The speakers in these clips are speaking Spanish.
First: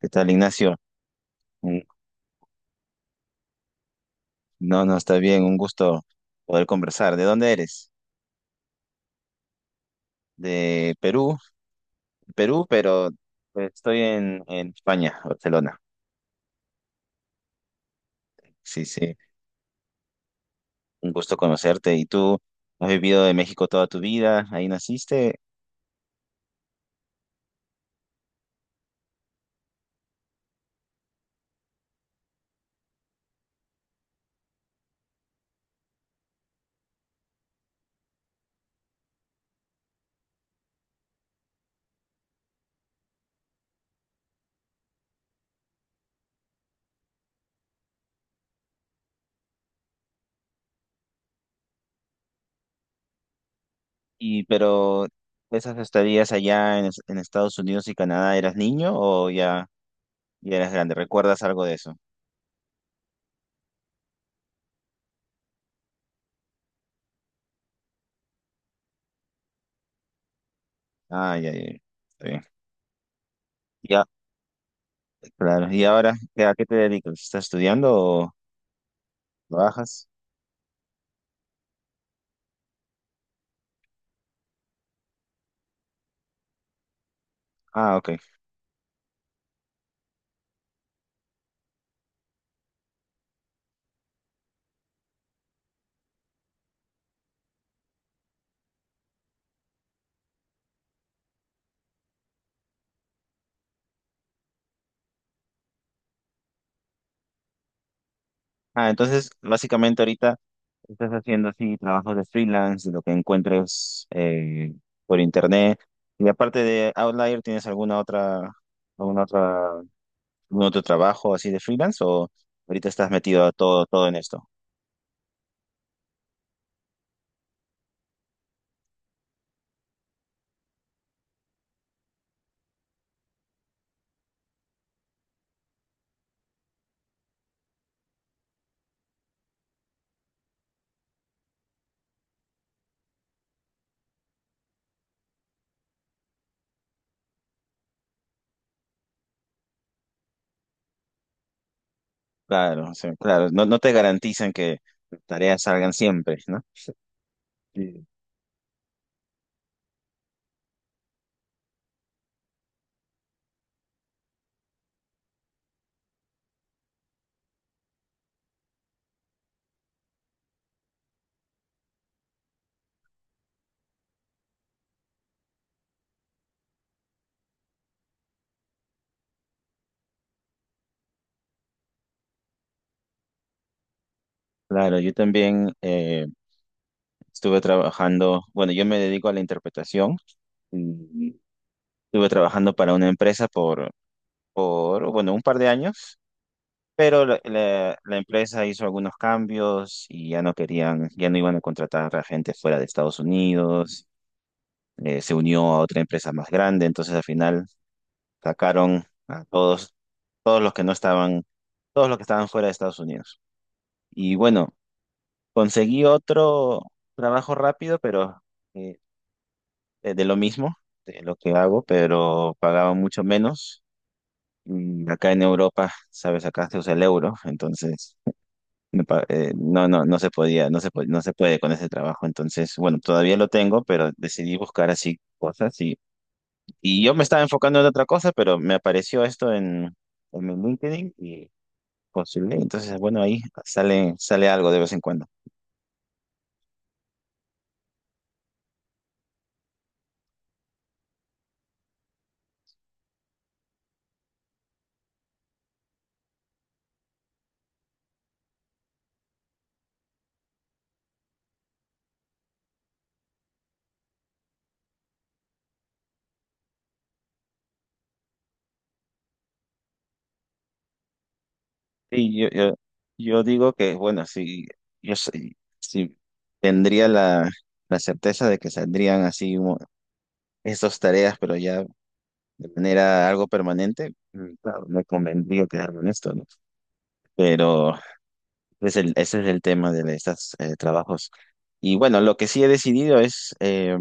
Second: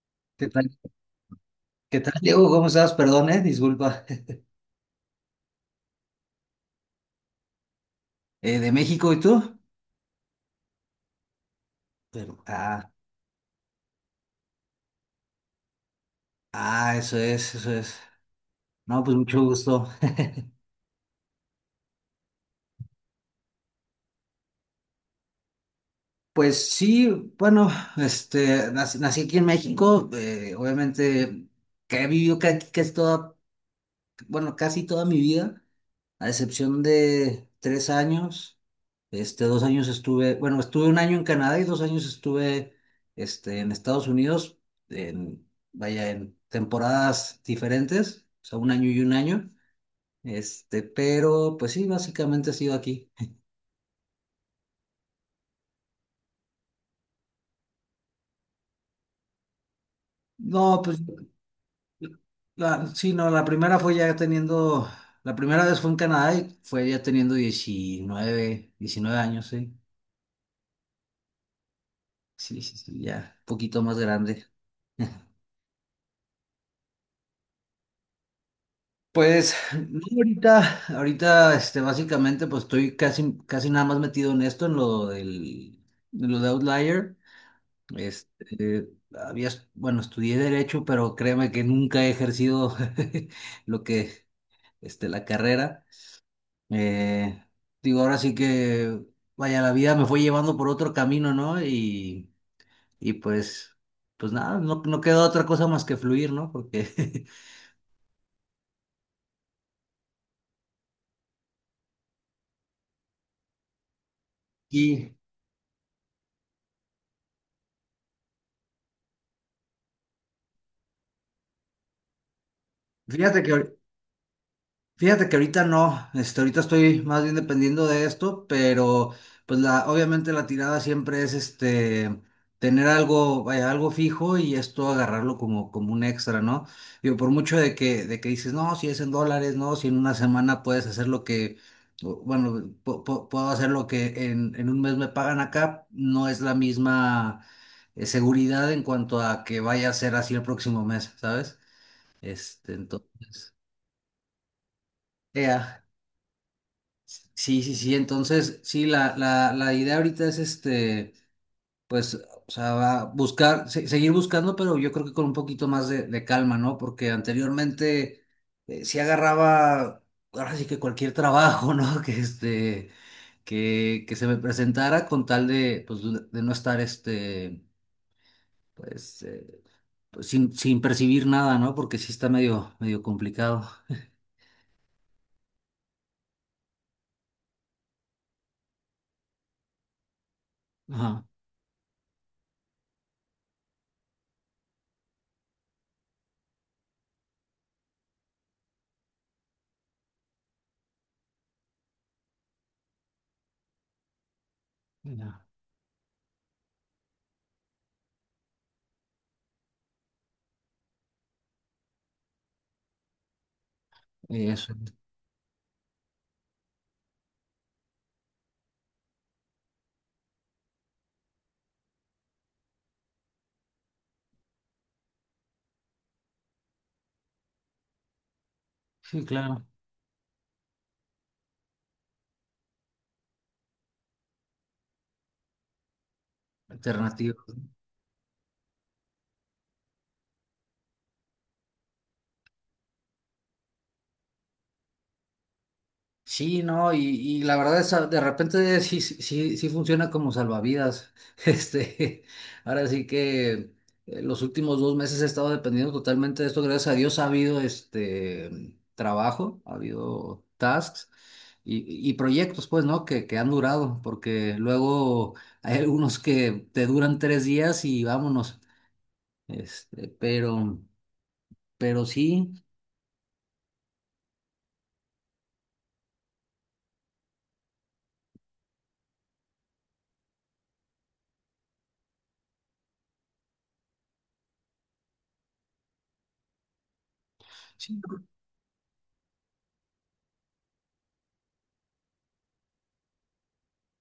¿Qué tal, ¿Qué tal? Ignacio? Un- ¿Qué tal, Diego? ¿Cómo estás? Perdón, disculpa. No, no, está bien, un gusto poder conversar. ¿De dónde eres? ¿De México y tú? De Perú, Pero, Perú, ah, pero pues, estoy en España, Barcelona. ah, eso es, eso es. Sí, No, sí, pues mucho gusto. un gusto conocerte. ¿Y tú has vivido en México toda tu vida? Ahí naciste, Pues sí, bueno, nací aquí en México, obviamente que he vivido casi toda, bueno, casi toda mi vida, a excepción de 3 años. Dos años estuve, bueno, estuve 1 año en Canadá y 2 años estuve, en Estados Unidos, en, vaya, en temporadas diferentes, o sea, 1 año y 1 año. Pero pues sí, básicamente he sido aquí. y pero esas estadías allá en, en Estados Unidos y Canadá, ¿eras niño o ya, ya eras No, grande? pues ¿Recuerdas algo de eso? Sí, no, la primera fue ya teniendo, la primera vez fue en Canadá y fue ya teniendo 19, 19 años, sí. Ah, ya, ya, ya. Está bien. Sí, sí, sí, ya, un poquito más Ya, grande. claro. ¿Y ahora a qué te dedicas? ¿Estás estudiando o Pues no, trabajas? ahorita, ahorita, básicamente, pues estoy casi, casi nada más metido en esto, en lo del, de lo de Outlier. Ah, ok. Este, Había, bueno, estudié derecho, pero créeme que nunca he ejercido lo que, la carrera. Eh, Digo, ahora sí que, vaya, la vida me fue llevando por otro camino, ¿no? Y pues, pues nada, no, no queda otra cosa más que fluir, ¿no? Porque Ah, entonces, básicamente ahorita estás haciendo así trabajos de freelance, de lo que encuentres Y por internet. Y aparte de Outlier, ¿tienes alguna otra, algún otro trabajo así de freelance? ¿O ahorita estás fíjate metido a que, todo en esto? fíjate que ahorita no, ahorita estoy más bien dependiendo de esto, pero pues la, obviamente la tirada siempre es tener algo, vaya, algo fijo y esto agarrarlo como, como un extra, ¿no? Digo, por mucho de que dices, no, si es en dólares, no, si en una semana puedes hacer lo que, bueno, puedo hacer lo que en un mes me pagan acá, no es la misma seguridad en cuanto a que vaya a ser así el próximo mes, ¿sabes? Este, Claro, o sea, claro. entonces. No, no te garantizan que las tareas Ea, salgan siempre, ¿no? sí, sí, sí. Sí. Entonces, sí, la idea ahorita es pues, o sea, buscar, seguir buscando, pero yo creo que con un poquito más de calma, ¿no? Porque anteriormente sí agarraba, ahora sí que cualquier trabajo, ¿no? Que que se me presentara con tal de, pues, de no estar pues, pues, sin, sin percibir nada, ¿no? Porque sí está medio, medio complicado. Claro, yo también estuve trabajando, bueno, yo me dedico a la interpretación Ajá. y estuve trabajando para una empresa por, bueno, un par de años. Pero la empresa hizo algunos cambios y ya no querían, ya no iban a contratar a gente fuera de Estados Unidos. Se Ya. unió a otra empresa más grande, entonces al final sacaron a todos, todos los que no estaban, todos los que estaban fuera de Estados Unidos. Y Eso. bueno, conseguí otro trabajo rápido, pero eh, de lo mismo, de lo que hago, pero pagaba mucho menos. Y acá en Europa, sabes, acá se usa el euro, entonces Sí, claro. no, no, no se podía, no se puede con ese trabajo. Entonces, bueno, todavía lo tengo, pero decidí buscar así cosas y yo me estaba Alternativa. enfocando en otra cosa, pero me apareció esto en mi LinkedIn y postulé. Entonces, bueno, ahí sale, sale algo de vez en cuando. Sí, no, y la verdad es de repente sí, sí, sí funciona como salvavidas. Este, Ahora sí que los últimos 2 meses he estado dependiendo totalmente de esto. Gracias a Dios ha habido trabajo, ha habido tasks y, y proyectos, pues, ¿no? Que han durado, porque luego hay algunos que te duran 3 días y vámonos. Este, pero, pero Y yo, sí. yo, yo digo que, bueno, si tendría la certeza de que saldrían así estas tareas, pero ya de manera algo permanente, claro, me convendría quedarme en esto, ¿no? Pero Sí. es ese es el tema de estos trabajos. Y bueno, lo que sí he decidido es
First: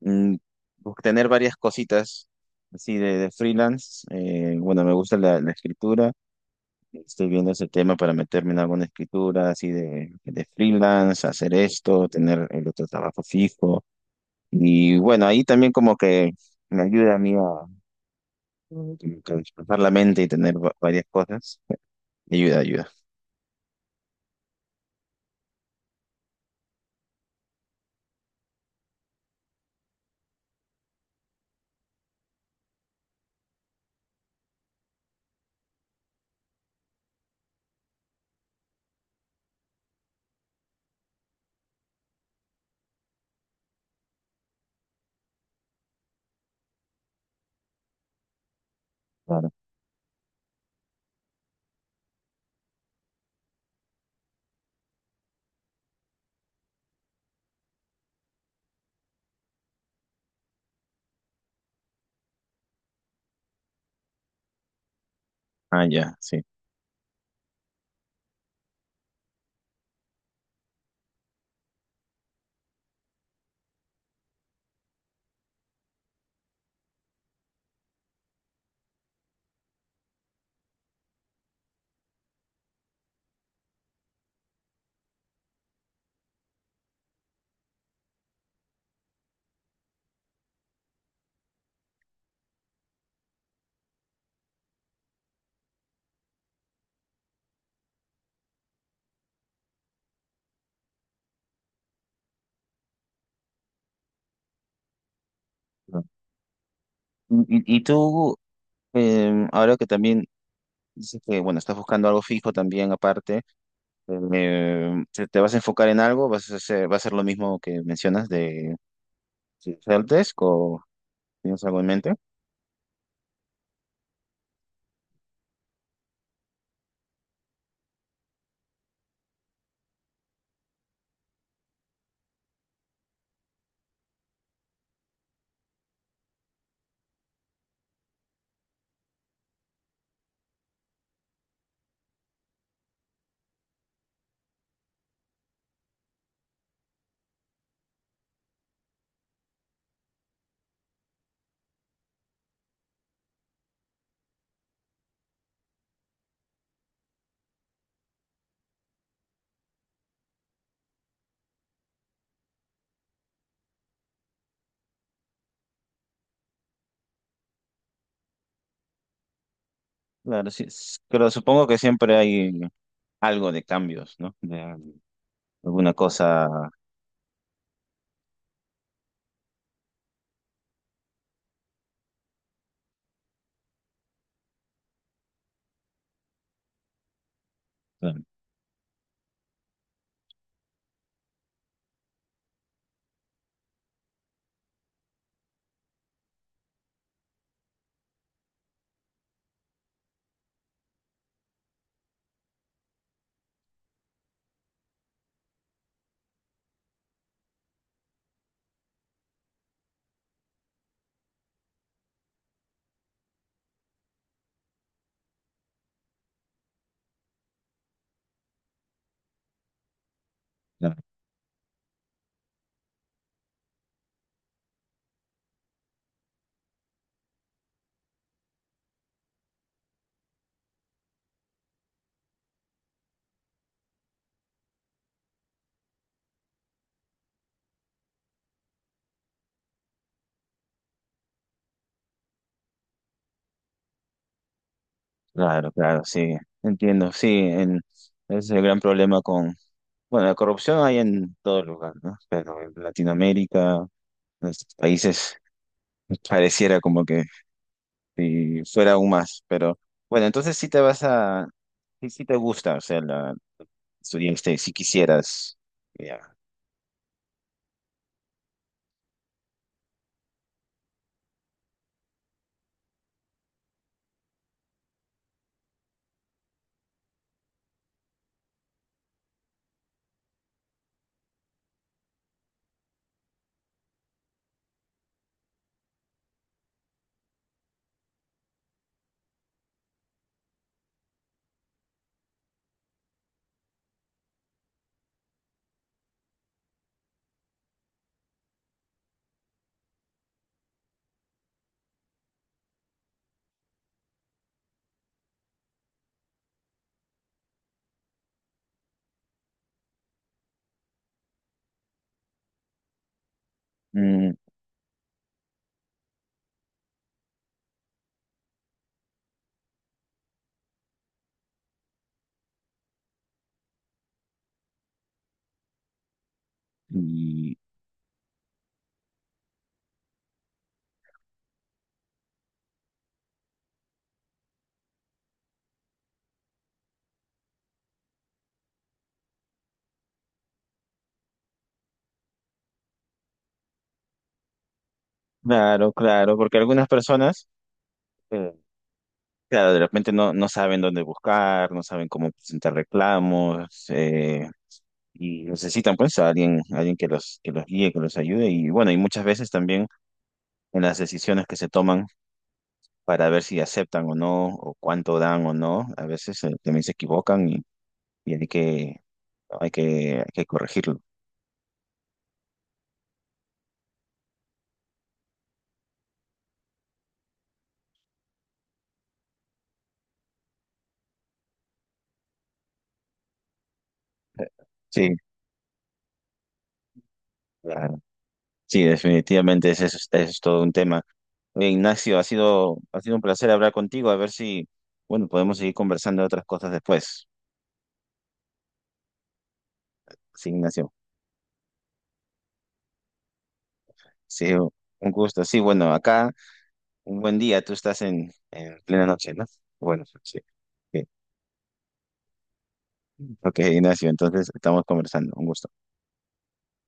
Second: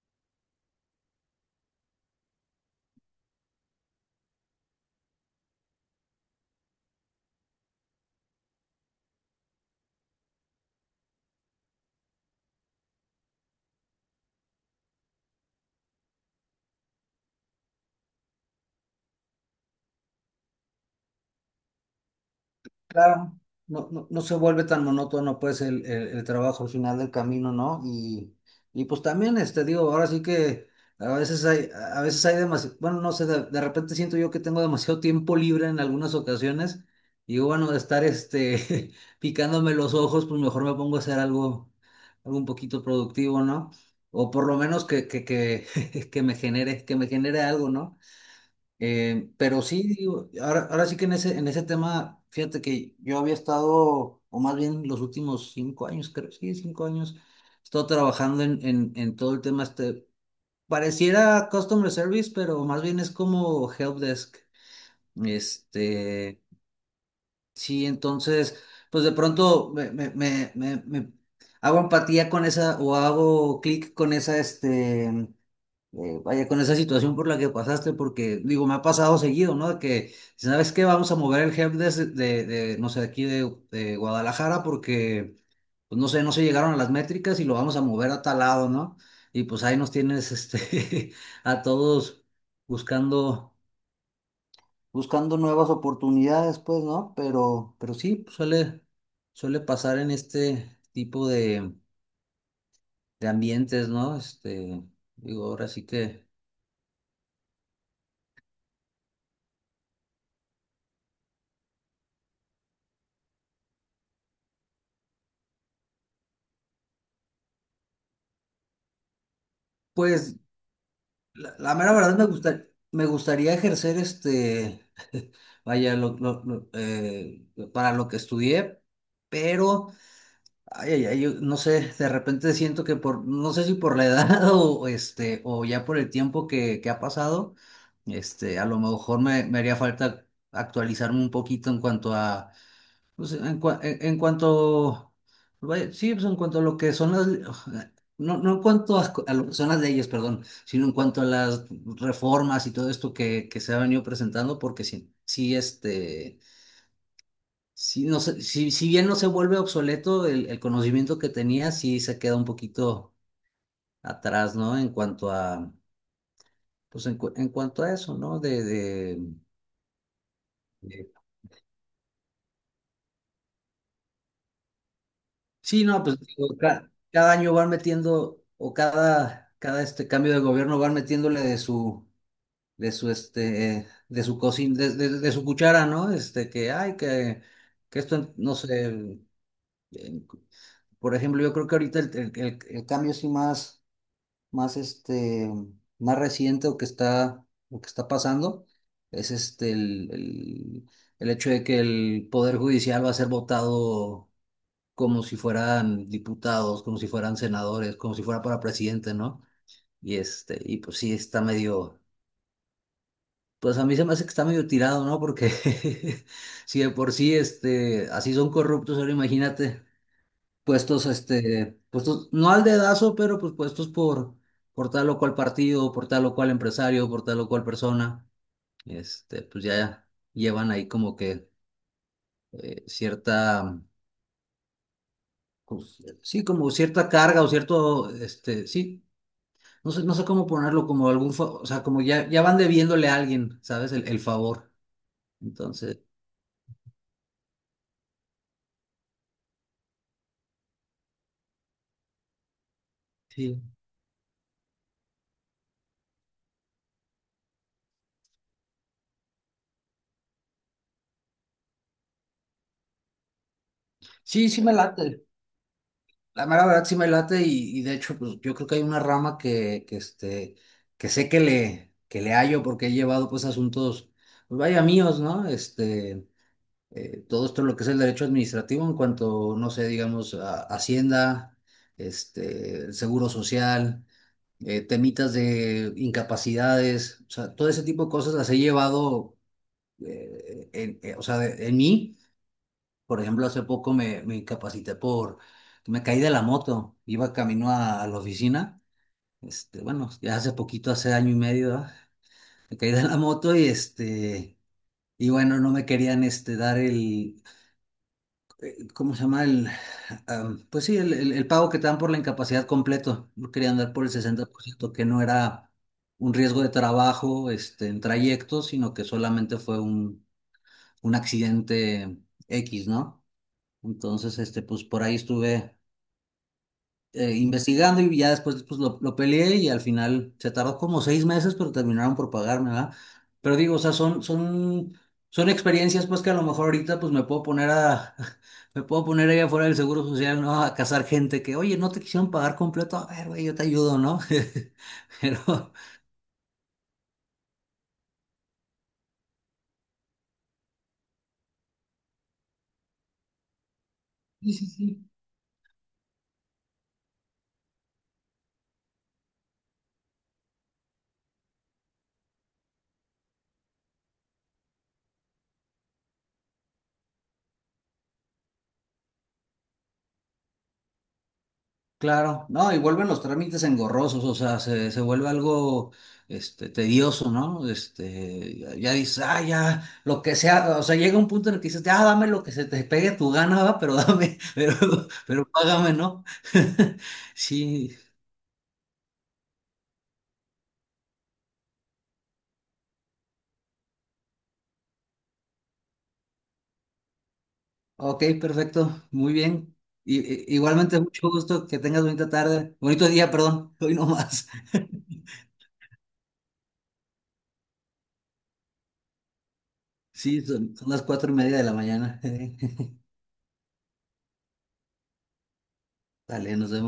mm, tener varias cositas así de freelance. Bueno, me gusta la escritura. Estoy viendo ese tema para meterme en alguna escritura así de freelance, hacer esto, tener el otro trabajo fijo. Y bueno, ahí también como que me ayuda a mí a, como que despejar la mente y tener varias cosas. Ayuda, ayuda. Claro, no, no, no se vuelve tan monótono pues el, el trabajo al final del camino, ¿no? Y pues también, digo, ahora sí que a veces hay demasiado, bueno, no sé, de repente siento yo que tengo demasiado tiempo libre en algunas ocasiones y digo, bueno, de estar, picándome los ojos, pues mejor me pongo a hacer algo, algo un poquito productivo, ¿no? O por lo menos que, que me genere algo, ¿no? Claro. Pero sí, digo, ahora, ahora sí que en ese tema, fíjate que yo había estado, o más bien los últimos 5 años, creo, sí, 5 años, he estado trabajando en todo el tema pareciera customer service, pero más bien es como help desk. Ah, ya, Este, sí. sí, entonces, pues de pronto me hago empatía con esa, o hago clic con esa, vaya, con esa situación por la que pasaste, porque digo, me ha pasado seguido, ¿no? De que, ¿sabes qué? Vamos a mover el help desk de, no sé, de aquí de Guadalajara porque, pues no sé, no se llegaron a las métricas y lo vamos a mover a tal lado, ¿no? Y pues ahí nos tienes, a todos buscando, buscando nuevas oportunidades, pues, ¿no? Pero sí, suele, suele pasar en este tipo de ambientes, ¿no? Digo, ahora sí que... Y, y tú, ahora que también dices que, bueno, estás buscando algo fijo también aparte, te vas a enfocar en algo? ¿Vas a hacer, va a ser lo mismo que mencionas de Pues helpdesk o La, tienes la algo en mera mente? verdad me gusta, me gustaría ejercer vaya, lo, para lo que estudié, pero, ay, ay, ay, yo no sé, de repente siento que por, no sé si por la edad o o ya por el tiempo que ha pasado, a lo mejor me, me haría falta actualizarme un poquito en cuanto a pues en, en cuanto, vaya, sí, pues en cuanto a lo que son las, no, no en cuanto a lo que son las leyes, perdón, sino en cuanto a las reformas y todo esto que se ha venido presentando, porque sí, sí, sí, no sé, si bien no se vuelve obsoleto el conocimiento que tenía, sí se queda un poquito atrás, ¿no? En cuanto a, pues en, en cuanto a eso, ¿no? Claro, sí, de, pero supongo que siempre hay algo de cambios, ¿no? De Sí, alguna no, pues cosa. digo, cada año van metiendo, o cada, cada este cambio de gobierno van metiéndole de su, de su de su cocina, de, de su cuchara, ¿no? Que ay, que Claro, esto, no sé, eh, por ejemplo, yo creo que ahorita el, el cambio sí más, más más reciente o que está pasando, es el hecho de que el poder judicial va a ser votado como si fueran diputados, como si fueran senadores, como si fuera para presidente, ¿no? Y y pues sí, está medio, pues a mí se me hace que está medio tirado, ¿no? Porque si de por sí, así son corruptos, ahora imagínate, claro, puestos, puestos, no al dedazo, pero pues puestos por tal o cual partido, por tal o cual empresario, por tal o cual persona, pues ya llevan ahí como que cierta, pues, sí, como cierta carga o cierto, sí, no sé, no sé cómo ponerlo, como algún, o sea, como ya, ya van debiéndole a alguien, ¿sabes? El favor. claro, Entonces, claro, sí, entiendo, sí, es el gran problema con, bueno, la corrupción hay en todo lugar, ¿no? Pero en sí. Latinoamérica, en nuestros países, pareciera como que si fuera aún más, pero bueno, entonces sí te vas a, sí, sí te gusta, o sea, la Sí, estudiaste, sí si me late. quisieras, ya. La mera verdad sí me late y de hecho, pues yo creo que hay una rama que que sé que le hallo porque he llevado pues asuntos, pues vaya míos, ¿no? Todo esto lo que es el derecho administrativo en cuanto, no sé, digamos, Hacienda, el Seguro Social, temitas de incapacidades, o sea, todo ese tipo de cosas las he llevado, o sea, en mí. Por ejemplo, hace poco me, me incapacité por, me caí de la moto, iba camino a la oficina, bueno, ya hace poquito, hace 1 año y medio, ¿verdad? Me caí de la moto y este... Y bueno, no me querían dar el, ¿cómo se llama el? Pues sí, el, el pago que te dan por la incapacidad completo. Yo quería andar por el Mm, 60%, que no era un riesgo de trabajo, en trayecto, sino que solamente fue un accidente X, ¿no? Entonces, pues por ahí estuve y investigando y ya después pues, lo peleé y al final se tardó como 6 meses, pero terminaron por pagarme, ¿verdad? Pero digo, o sea, son, son, son experiencias pues que a lo mejor ahorita pues me puedo poner a, me puedo poner ahí afuera del Seguro Social, ¿no? A cazar gente que, oye, no te quisieron pagar completo, a ver, güey, yo te ayudo, ¿no? Pero, claro, claro, porque algunas personas, eh, claro, de repente no, no saben dónde buscar, no saben cómo presentar reclamos, y necesitan pues a alguien, alguien que los guíe, que los ayude, y bueno, y muchas veces también en las decisiones que se toman para ver si aceptan o no, o cuánto dan o no, a veces también se equivocan y hay que hay que corregirlo. claro, no, y vuelven los trámites engorrosos, o sea, se vuelve algo tedioso, ¿no? Ya, ya dices, ah, ya, lo que sea, o sea, llega un punto en el que dices, ah, dame lo que se te pegue tu gana, va, pero dame, Sí, pero págame, ¿no? Sí, claro. Sí, definitivamente ese es todo un tema. Oye, Ignacio, ha sido un placer hablar contigo, a ver si, bueno, podemos seguir conversando de otras cosas después. ok, perfecto, muy bien. Y, Sí, Ignacio. igualmente, mucho gusto, que tengas bonita tarde, bonito día, perdón, hoy no más. Sí, un gusto. Sí, bueno, acá un buen día, tú estás en plena noche, ¿no? Bueno, sí. Sí, son, son las Sí. 4 y media de la mañana. Ok, Ignacio, entonces estamos conversando. Un gusto. Dale, nos vemos.